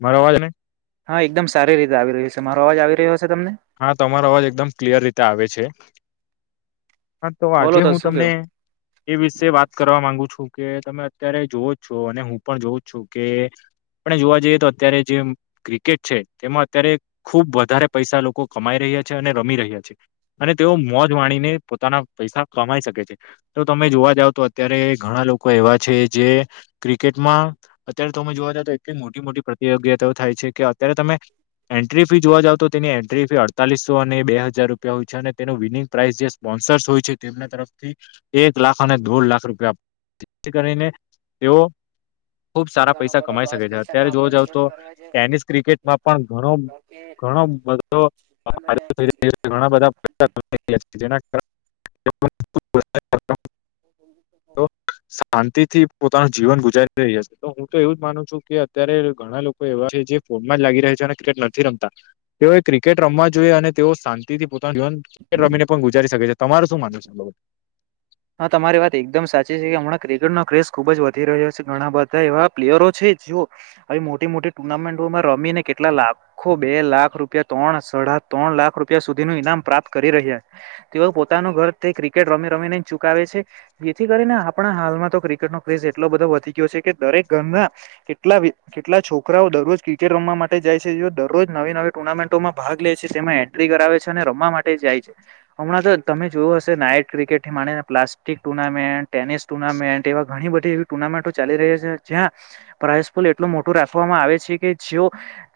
મારો અવાજ નહી હા એકદમ સારી રીતે આવી રહ્યું છે મારો અવાજ આવી રહ્યો છે. તમને હા તમારો અવાજ એકદમ ક્લિયર રીતે આવે છે. હા તો બોલો આજે હું શું તમને કેવો એ વિશે વાત કરવા માંગુ છું કે તમે અત્યારે જોવો જ છો અને હું પણ જોઉં જ છું કે આપણે જોવા જઈએ તો અત્યારે જે ક્રિકેટ છે તેમાં અત્યારે ખુબ વધારે પૈસા લોકો લોકો કમાઈ રહ્યા છે અને રમી રહ્યા છે અને તેઓ મોજ માણીને પોતાના પૈસા કમાઈ શકે છે. તો તમે જોવા જાવ તો અત્યારે ઘણા લોકો એવા છે જે ક્રિકેટમાં અત્યારે તમે જોવાં જાવ તો એટલી મોટી મોટી પ્રતિયોગતાઓ થાય છે કે અત્યારે તમે એન્ટ્રી ફી જોવા જાવ તો તેની ફી અડતાલીસો અને બે હજાર રૂપિયા હોય છે અને તેનું વિનિંગ પ્રાઇસ જે સ્પોન્સર્સ હોય છે તેમના તરફથી એક લાખ અને દોઢ લાખ રૂપિયાથી કરીને તેઓ ખુબ સારા પૈસા કમાઈ શકે છે અત્યારે જોવા જાવ તો ટેનિસ ક્રિકેટમાં પણ ઘણો ઘણો [inaudible] ઘણા બધા [inaudible] [inaudible] શાંતિથી પોતાના જીવન ગુજારી રહ્યા છે તો હું તો એવું જ માનું છું કે અત્યારે ઘણા લોકો એવા છે જે ફોનમાં જ લાગી રહ્યા છે અને નથી રમતા તેઓએ ક્રિકેટ રમવા જોઈએ અને તેઓ શાંતિથી પોતાનું જીવન ક્રિકેટ રમીને પણ ગુજારી શકે છે. તમારું શું માનવ છે બઉ? હા તમારી વાત એકદમ સાચી છે કે હમણાં ક્રિકેટનો ક્રેઝ ખુબ જ વધી રહ્યો છે ઘણા બધા એવા પ્લેયરો છે આવી મોટી મોટી ટુર્નામેન્ટોમાં રમીને કેટલા લાખો બે લાખ રૂપિયા ત્રણ સડા ત્રણ લાખ રૂપિયા સુધીનું ઈનામ પ્રાપ્ત કરી રહ્યા. તેઓ પોતાનું ઘર તે ક્રિકેટ રમી રમીને ચુકાવે છે જેથી કરીને આપણા હાલમાં તો ક્રિકેટનો ક્રેઝ એટલો બધો વધી ગયો છે કે દરેક ઘરના કેટલા કેટલા છોકરાઓ દરરોજ ક્રિકેટ રમવા માટે જાય છે જે દરરોજ નવી નવી ટુર્નામેન્ટોમાં ભાગ તેમાં એન્ટ્રી કરાવે છે અને રમવા માટે જાય છે હમણાં તો તમે જોયું હશે નાયટ ક્રિકેટ થી મને પ્લાસ્ટિક ટુર્નામેન્ટ ટેનિસ ટુર્નામેન્ટ એવા ઘણી બધી એવી ટુર્નામેન્ટો ચાલી રહી છે જ્યાં પ્રાઈઝ પણ એટલું મોટું રાખવામાં આવે છે કે જેઓ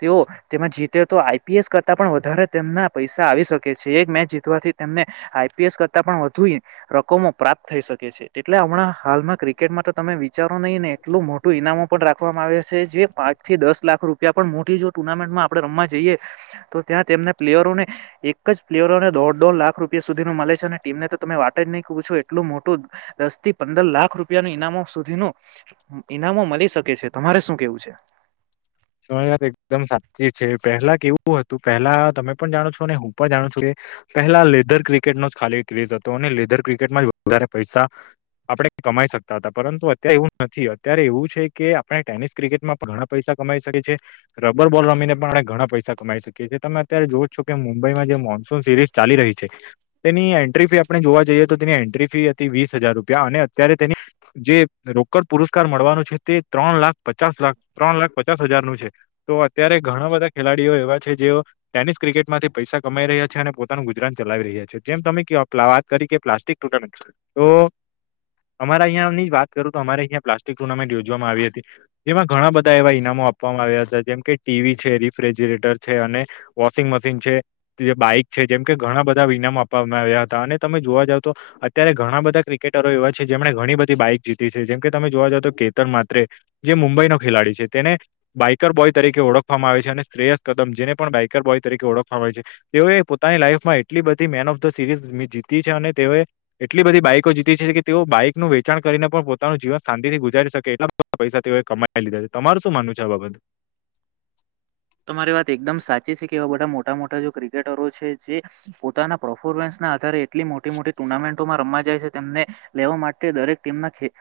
તેઓ તેમાં જીતે તો આઈપીએસ કર પણ વધારે તેમના પૈસા આવી શકે છે એક મેચ જીતવાથી તેમને આઈપીએસ કરતા પણ વધુ રકમો પ્રાપ્ત થઈ શકે છે એટલે હમણાં હાલમાં ક્રિકેટમાં તો તમે વિચારો નહીને એટલું મોટું ઇનામો પણ રાખવામાં આવે છે જે પાંચ થી દસ લાખ રૂપિયા પણ મોટી જો ટુર્નામેન્ટમાં આપડે રમવા જઈએ તો ત્યાં તેમને પ્લેયરોને એક જ પ્લેયરોને દોઢ દોઢ લાખ રૂપિયા સુધીનું મલે છે અને ટીમને તો તમે વાત જ નહી પછો એટલું મોટું દસ થી પંદર લાખ રૂપિયા નું ઈનામો સુધી નું ઇનામો મલી શકે છે તમારે શું કેવું છે? [inaudible] તમારી વાત એકદમ સાચી છે પહેલા કેવું હતું પેલા તમે પણ જાણો છો અને હું પણ જાણું છું કે પહેલા લેધર ક્રિકેટ નો જ ખાલી ક્રેઝ હતો અને લેધર ક્રિકેટમાં વધારે પૈસા આપણે કમાઈ શકતા હતા પરંતુ અત્યારે એવું નથી અત્યારે એવું છે કે આપણે ટેનિસ ક્રિકેટમાં ઘણા પૈસા કમાઇ શકે છે રબર બોલ રમીને પણ આપણે ઘણા પૈસા કમાઈ શકીએ છીએ તમે અત્યારે જો છો કે મુંબઈમાં જે સિરીઝ ચાલી રહી છે તેની એન્ટ્રી ફી આપણે જોવા જઈએ તો તેની એન્ટ્રી ફી હતી વીસ હજાર રૂપિયા અને અત્યારે તેની જે રોકડ પુરસ્કાર મળવાનું છે તે ત્રણ લાખ પચાસ લાખ ત્રણ લાખ હજાર છે તો અત્યારે ઘણા બધા ખેલાડીઓ એવા છે જે ટેનિસ ક્રિકેટ માંથી પૈસા કમાઈ રહ્યા છે પોતાનું ગુજરાન ચલાવી રહ્યા છે જેમ તમે [inaudible] વાત કરી કે પ્લાસ્ટિક ટુનામેન્ટ તો અમારા અહીંયાંની જ વાત કરું તો અમારે અહીંયાં પ્લાસ્ટિક ટુર્નામેન્ટ યોજવામાં આવી હતી જેમાં ઘણા બધા એવા ઈનામો આપવામાં આવ્યા તા જેમ કે ટીવી છે રિફ્રિજીરેટર છે અને વોશિંગ મશીન છે બાઈક છે જેમ કે ઘણા બધા ઈનામો આપવામાં આવ્યા હતા અને તમે જોવા જાવ તો અત્યારે ઘણા બધા ક્રિકેટરો એવા જેમણે ઘણી બધી બાઈક જીતી છે જેમ કે તમે જોવા જાવ તો કેતન માત્રે જે મુંબઈ નો ખેલાડી છે તેને બાઈકર બોય તરીકે ઓળખવામાં આવે છે અને શ્રેયસ કદમ જેને પણ બાઈકર બોય તરીકે ઓળખવામાં આવે છે તેઓએ પોતાની લાઈફમાં એટલી બધી મેન ઓફ ધ સિરીઝ જીતી છે અને તેઓએ એટલી બધી બાઈકો જીતી છે કે તેઓ બાઇક નું વેચાણ કરીને પણ પોતાનું જીવન શાંતિથી ગુજારી શકે એટલા બધા પૈસા તેઓએ કમાઈ લીધા છે. તમાર શું માનું છે આ બાબતે? તમારી વાત એકદમ સાચી છે કે એવા બધા મોટા મોટા જો ક્રિકેટરો છે જે પોતાના પરફોર્મન્સ ના આધારે એટલી મોટી મોટી ટુર્નામેન્ટોમાં રમવા જાય છે તેમને લેવા માટે દરેક ટીમના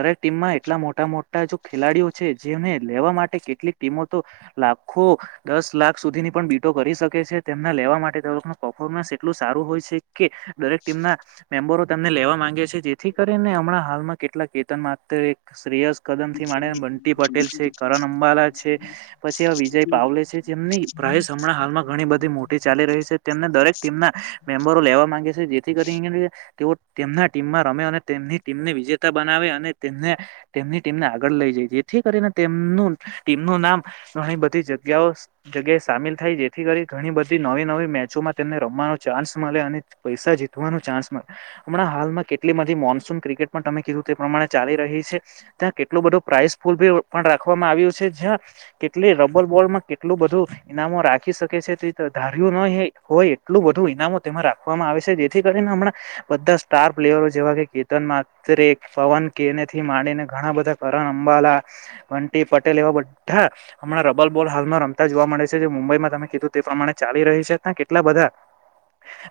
દરેક ટીમમાં એટલા મોટા મોટા જો ખેલાડીઓ છે જેને લેવા માટે કેટલીક ટીમો તો લાખો દસ લાખ સુધીની પણ બીટો કરી શકે છે તેમના લેવા માટે પફોર્મન્સ એટલ સારું હોય છે કે દરેક ટીમ ના મેમ્બરો તેમને લેવા માંગે છે જેથી કરીને હમણાં હાલમાં કેટલા કેતન માત્રે એક શ્રેયસ કદમ થી માને બંટી પટેલ છે કરણ અંબાલા છે પછી એ વિજય પાવલે છે જેમની પ્રાય હમણાં હાલમાં ઘણી બધી મોટી ચાલી રહી છે તેમને દરેક ટીમના મેમ્બરો લેવા માંગે છે જેથી કરી તેઓ તેમના ટીમમાં રમે અને તેમની ટીમને વિજેતા બનાવે અને તેમને તેમની ટીમને આગળ લઈ જઈ.. જે થી કરીને તેમનું ટીમ નું નામ ઘણી બધી જગ્યા જગ્યાએ સામેલ થાય જેથી કરી ઘણી બધી નવી નવી મેચોમાં મને રમવાનો ચાન્સ મળે અને પૈસા જીતવા નો ચાન્સ મળે, હમણાં હાલમાં કેટલી મોનસુન ક્રિકેટ તમે કીધું તે પ્રમાણે ચાલી રહી છે ત્યાં કેટલું બધું પ્રાઇસ ફુલ પણ રાખવામાં આવ્યું છે જ્યાં કેટલી રબ્બલ બોલમાં કેટલું બધું ઈનામો રાખી શકે છે તે ધાર્યું ન હોય એટલું બધું ઈનામો તેમાં રાખવામાં આવે છે જેથી કરીને હમણાં બધા સ્ટાર પ્લેયરો જેવા કે કેતન મા પવન કે, નેથી માંડીને ઘણા બધા કરણ અંબાલા, વંટી પટેલ એવા બધા હા હમણાં રબ્બલ બોલ હાલમાં રમતા જોવા મળે છે જે મુંબઈ માં તમે કીધું તે પ્રમાણે ચાલી રહી છે કેટલા બધા હમ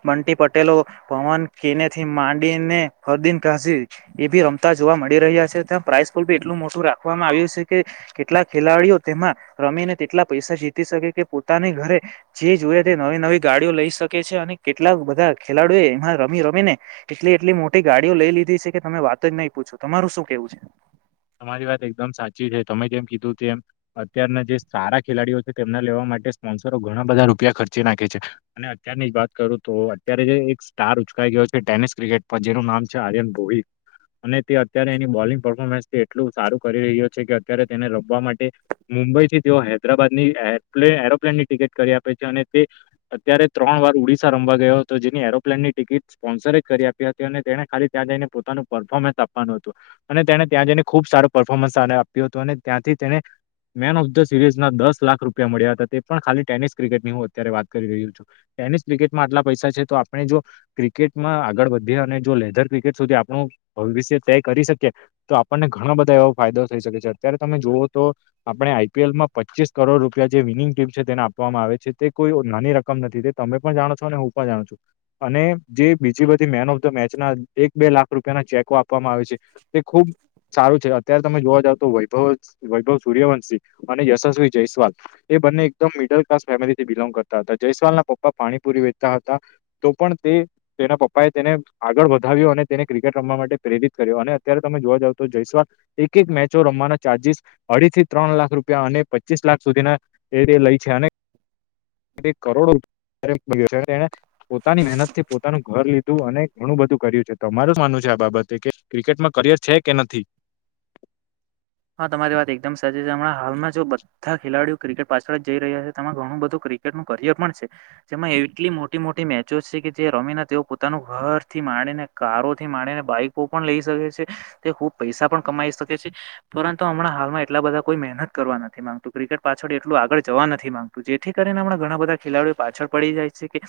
બંટી પટેલો, પવન કેને, થી માંડીને ફરદીન કરસી એભી રમતા જોવા મળી રહ્યા છે ત્યાં પ્રાઇસલી એટલું મોટું રાખવામાં આવ્યું છે કે કેટલાક ખેલાડીઓ તેમાં રમીને તેટલા પૈસા જીતી શકે કે પોતાની ઘરે જે જોઈ તે નવી નવી ગાડીઓ લઈ શકે છે અને કેટલા બધા ખેલાડીઓ એમાં રમી રમી ને એટલી એટલી મોટી ગાડીઓ લઈ લીધી. છે કે તમે વાત જ નહીં પૂછો તમારું શું કેવું છે. તમારી વાત એકદમ સાચી છે તમે જેમ કીધુંતેમ અત્યારના જે સારા ખેલાડીઓ છે તેમને લેવા મ સ્પોન્સરો ઘણા બધા રૂપિયા ખર્ચી નાખે છે, અને અત્યારની જ વાત કરું તો અત્યારે જે એક સ્ટાર છો કરો ટેનિસ ક્રિકેટ પર જેનું નામ છે આર્યન ભોહી અને તે અત્યારે એની બોલિંગ પરફોર્મન્સ એટલું સારું કરી રહ્યો છે કે અત્યારે તેને રમવા માટે મુંબઈથી તેઓ હૈદરાબાદ ની એરપ્લેટ એરોપ્લેન ની ટિકિટ કરી આપે છે, અને તે અત્યારે ત્રણ વાર ઓડિશા રમવા ગયો હતો જેની એરોપ્લેન ની ટિકિટ ટ સ્પોન્સરે જ કરી આપી હતી અને તેને ખાલી ત્યાં જઈને પોતાનું પરફોર્મન્સ આપવાનું હતું અને તેને ત્યાં જઈને ખુબ સારો પર્ફોર્મન્સ આને આપ્યું હતું અને ત્યાંથી તેને મેન ઓફ ધ સિરીઝના દસ લાખ રૂપિયા મળ્યા હતા તે પણ ખાલી ટેનિસ ક્રિકેટની હું અત્યારે વાત કરી રહ્યો છું. ટેનિસ ક્રિકેટમાં આટલા પૈસા છે તો આપણે જો ક્રિકેટમાં આગળ વધીએ અને જો લેધર ક્રિકેટ સુધી આપણું ભવિષ્ય તય કરી શકીએ તો આપ આપને ઘણા બધા એવો ફાયદો થઈ શકે છે અત્યારે તમે જુઓ તો આપણે આઈપીએલમાં પચીસ કરોડ રૂપિયા જે વિનિંગ ટીપ છે તેને આપવામાં આવે છે તે કોઈ નાની રકમ નથી તે તમે પણ જાણો છો અને હું પણ જાણું છું અને જે બીજી બધી મેન ઓફ ધ મેચ ના એક બે લાખ રૂપિયા ના ચેકો આપવામાં આવે છે તે ખુબ સારું છે અત્યારે તમે જોવા જાવ તો વૈભવ વૈભવ સૂર્યવંશિં અને યશસ્વી જયસ્વાલ એ બંને એકદમ મિડલ ક્લાસ ફેમિલીથી બિલોંગ કરતા હતા જયસ્વાલના પપ્પા પાણીપુરી વહેચતા હતા તો પણ તે તેના પપ્પા એ તેને આગળ વધાવ્યો અને તેને ક્રિકેટ રમવા માટે પ્રેરિત કર્યો અને અત્યારે તમે જોવા જાવતો તો જયસ્વાર એક એક મેચો રમવાના ચાર્જસ અઢી થી ત્રણ લાખ રૂપિયા અને પચીસ લાખ સુધીના એ લઈ છે અને કરોડો રૂપિયાના [inaudible] છે એને પોતાની મહેનત થી પોતાનું ઘર લીધું અને ઘણું બધું કર્યું છે તો તમાઅરું હુ માનવું છે આ બાબતે કે ક્રિકેટમાં કરિયર છે કે નથી? હા તમારી વાત એકદમ સાચી છે હમણાં હાલમાં જો બધા ખેલાડીઓ ક્રિકેટ પાછળ જઈ રહ્યા હે તે તમા ઘણુંબધું ક્રિકેટમાં કરિયર પણ છે જેમાં એટલી મોટી મોટી મેચો છે કે જે રમીના તેઓ પોતાનું ઘરથી માણીને કારો થી માડીને બાઈકો પણ લઈ શકે છે તે ખુબ પૈસા પણ કમાઈ શકે છે. પરંતુ હમણાં હાલમાં એટલા બધા કોઈ મહેનત કરવા નથી માંગતું ક્રિકેટ પાછળ એટલું આગળ જવા નથી માંગતું જેથી કરી ઘણા બધા ખેલાડીઓ પાછળ પડી જાય છે કે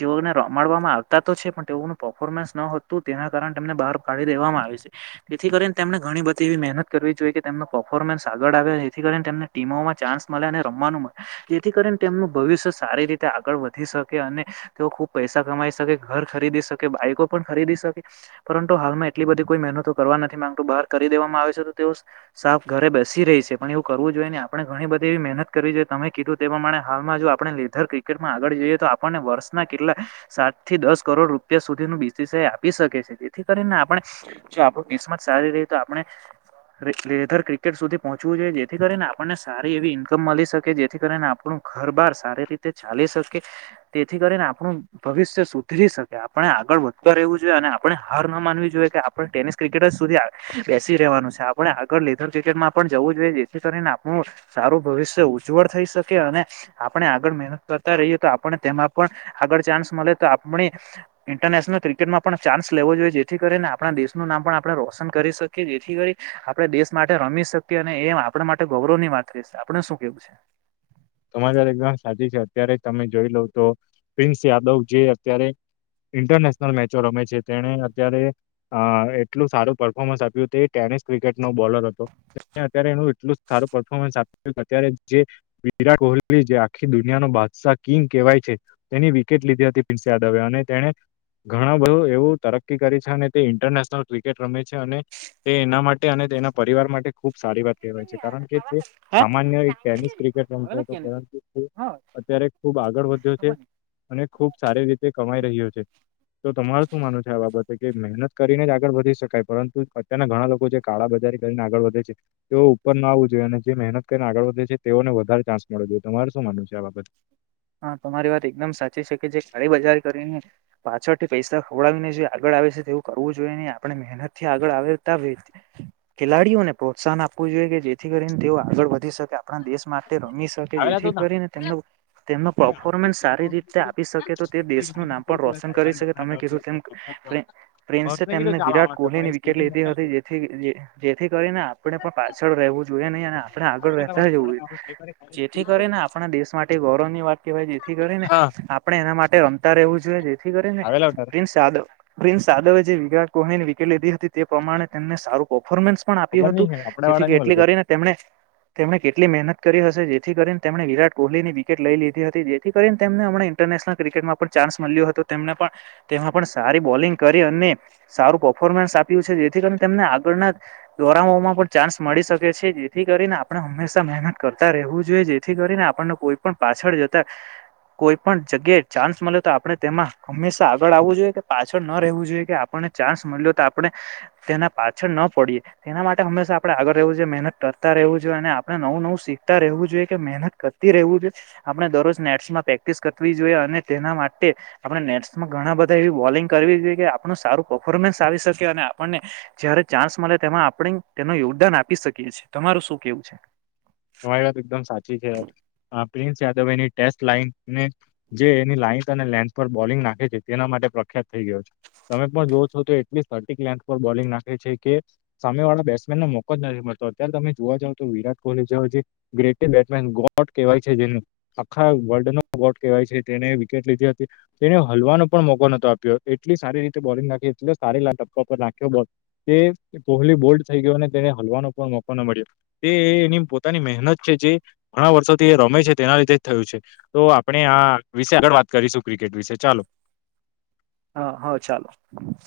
જેઓને રમાડવામાં આવતા તો છે પણ તેઓ પફોર્મમ ર્મેન્સ ન હતું તેના કારને બહાર કાઢી દેવામાં આવે છે જેથી કરીને તેમને ઘણી બધી એવ મહેનત કરવી જોઈ કે તેમ પફોર્મન્સ આગળ આવે જેથીને ટીમોમાં ચાન્સ મળે અને રમવાનું મળે જેથી કરીને તેમનું ભવિષ્ય સારી રીતે આગળ વધી શકે અને તેઓ ખુબ પૈસા કમાઈ શકે, ઘર ખરીદી શકે બાઈકો પણ ખરીદી શકે, પરંતુ હાલમાં એટલી બધી કોઈ મહેનતુ કરવા નથી માંગતું બહાર કરી દેવામાં આવે છે. તેઓ સાફ ઘરે બેસી રહી છે, પણ એવું કરવું જોઈએ ને આપણે ઘણી બધી એવી મહેનત કરવી જોઈએ તમે કીધું તેવા પ્રમાણે હાલમાં જો આપણે લેધ ક્રિકેટમાં આગળ જઈએ તો આપણને વર્ષના કેટલા સાત થી દસ કરોડ રૂપિયા સુધીના તો બીસીસીઆ આપી શકે છે તેથી કરીને આપણે જો આપણ કિસ્મત સારી રહી તો આપણે લેધર ક્રિકેટ સુધી પહોંચવું જોઈએ જેથી કરીને આપણને સારી એવી ઈન્કમ મળી શકે જેથી કરીને આ આપણું ઘર બાર સારી રીતે ચાલી શકે તેથી કરીને આપણું ભવિષ્ય સુધરી શકે આપ આપ આગળ વધતો રહેવું જોઈએ અને આપણે હાર ના માનવી જોઈએ કે આપણે ટેનિસ ક્રિકેટર સુધી બેસી રહેવાનું છે. આપણે આગળ લેધર ક્રિકેટમાં પણ જવું જોઈએ જેથી કરીને આપણું સારું ભવિષ્ય ઉજ્જવળ થઈ શકે અને આપણે આગળ મહેનત કરતા રહીએ તો આપને તેમાં પણ આગળ ચાન્સ મળે તો આપણી ઇન્ટરનેશનલ ક્રિકેટમાં પણ ચાન્સ લેવો જોઈએ જેથી કરીને આપણા દેશનું નામ પણ આપણે રોશન કરી શકીએ જેથી કરી આપડે દેશ માટે રમી શકીએ અને એ આપણે માટે ગૌરવની વાત કરીશ આપડ શું કેવું છે? તમારી વાત એકદમ સાચી છે અત્યારે તમે જોઈ લો તો પ્રિન્સ યાદવ જે અત્યારે ઇન્ટરનેશનલ મેચો રમે છે તેને અત્યારે અ એટલું સારું પરર્ફોર્મન્સ આપ્યું તે બોલર હતો એ એટલું સારું ફોર્મન્સ આપ્યું અત્યારે જે વિરાટ કોહલી જે આખી દુનિયાનો બાદશાહ કિંગ કહેવાય છે તેની વિકેટ લીધી હતી પ્રિન્સ યાદવે અને એણે. ઘણા બધું એવું તરકી કરે છે અને તે ઇન્ટરનેશનલ ક્રિકેટ રમે છે અને તે એના માટે અને તેના પરિવાર માટે ખુબ સારી વાત કહેવાય છે કારણ કે તે હા સામાન્ય ટેનિસ ક્રિકેટ [unintelligible] હા અત્યારે ખૂબ આગળ વધ્યો છે અને ખૂબ સારી રીતે કમાઈ રહ્યો છે. તો તમાર શું માનું છે આ બ છેકે મહેનત કરીને જ આગળ વધી શકાય પરંતુ અત્યારના ઘણા લોકો જે કાળા બજારી કરીને આગળ વધે છે. તેઓ ઉપર ન આવવું જોએ અને જે મહેનત કરીને આગળ વધે છે તેઓને વધારે ચાન્સ તમારે શું માનવું છે આ બાબતે? હા, તમારી વાત એકદમ સાચી છેકે જે કાળી બજાર કરીને પાછળથી પૈસા ખવડાવીને જે આગળ તેવું કરવું જોઈએ ન આપણે મહેનતથી આગળ આવેતા ખેલાડીઓને પ્રોત્સાહન આપવું જેથી કરીને તેઓ આગળ વધી શકે આપણા દેશ માટે રમી શકે જેથી બાબત? કરીને તેમનો તેમના પરફોર્મન્સ સારી રીતે આપી શકે તો તે ઘરથી દેશનું નામ પણ કીધું રોશન કરી શકે તમે કીધું તેમ. પ્રિન્સે તેમને ચાલ વિરાટ આવવાનું પણ કોહલીની એ વિકેટ સ્કૂલથી લીધી મોડા હતી જે જેથી કરીને આપણે પણ પાછળ રહેવું જોઈએ નહી અને આપણે આગળ આવેલા હતા, રહેતા મોડે જવું જોઈએ જેથી સાયકલ કરીને આપણા દેશ મા ગૌરવની વાત કેવાય જેથી કરીને હા આપણે એના માટે રમતા રહેવું જોઈએ. કરીને આવેલા તાર પ્રિન્સ યાદવ પ્રિન્સ યાદવે જે વિરાટ કોહલીની વિકેટ લીધી હતી. તે પ્રમાણે તેમને સારું પફોર્મન્સ પણ ખબર આપ્યું હતું નઈ આપડા જેથી વાળા કે ની મલે એટલી કરીને તેમને તેમણે કેટલી મહેનત કરી હશે જેથી કરીને તેમને વિરાટ કોહલીની વિકેટ લઈ લીધી હતી જેથી કરીને તેમને હમ ઇન્ટરનેશનલ ક્રિકેટમાં પણ ચાન્સ મળ્યો હતો તેમને પણ તેમાં પણ સા સારી બોલિંગ કરી અને સારું પર્ફોર્મન્સ આપ્યું છે જેથી કરીને તેમને આગળના દોરાવામાં પણ ચાન્સ મળી શકે છે જેથી કરીને આપણે હંમેશા મહેનત કરતા રહેવું જોઈએ જેથી કરીને આપણને કોઈ પણ પાછળ જતા કોઈ પણ જગ્યાએ ચાન્સ મળે તો આપણે તેમાં હંમેશા આગળ આવવું જોઈએ કે પાછળ ન રહેવું જોઈએ કે આપ ચાન્સ મળ્યો તો આપણે તેના પાછળ ન પડીએ તેના માટે હંમેશા આપણે આગળ રહેવું જોએ મહેનત રહેવું જોઈએ અને આપડણે નવું નવું શીખતા રહેવું જોઈએ કે મહેનત કરતી રહેવું જોઈ આપણે દરરોજ નેટ્સમાં પ્રેક્ટિસ કરવી જોઈએ અને તેના માટે આપણે નેટ્સમાં ઘણા બધા એવી બોલ બોલિંગ કરવી જોઈએ કે આપણું સારું પફોર્મન્સ આવી શકે અને આપને જયારે ચાન્સ મળે તે આપ યોગદાન આપી શકીએ છીએ તમારું શું કેવું છે? તમારી વાત એકદમ સાચી છે. પ્રિન્સ યાદવ એની ટેસ્ટ લાઈન ને જે એની લાઈથ અને લેન્થ પર બોલિંગ નાખે છે તેના માટે પ્રખ યાત થઈ ગયો છે. તમે પણ જો છો તો એટલી સર્ટિક લેન્થ પર બોલિંગ નાખે છે કે સામે વાળા બેટ્સમેનને મોકો જ નથી મળ તો અત્યારે તમે જોવા જાવ તો વિરાટ કોહલી જે ગ્રેટ બેટ્સમેન ગોટ કહેવાય છે જે આખા વર્લ્ડ નો ગોટ કહેવાય છે તેને હતી તેને હલવાનો પણ મોકો નતો આપ્યો એટલી સારી રીતે બોલિંગ નાખી એ સ ટપકા પર કોહલી બોલ્ટ થઈ ગયો અને તેને હલવાનો પણ મોકો ન મળ્યો તે એ પોતાની મહેનત છે જે ઘણા વર્ષોથી રમે છે તેના લીધે જ થયું છે તો આપણે આ વિશે આગળ વાત કરી સુકરી. હા હ, ચાલો.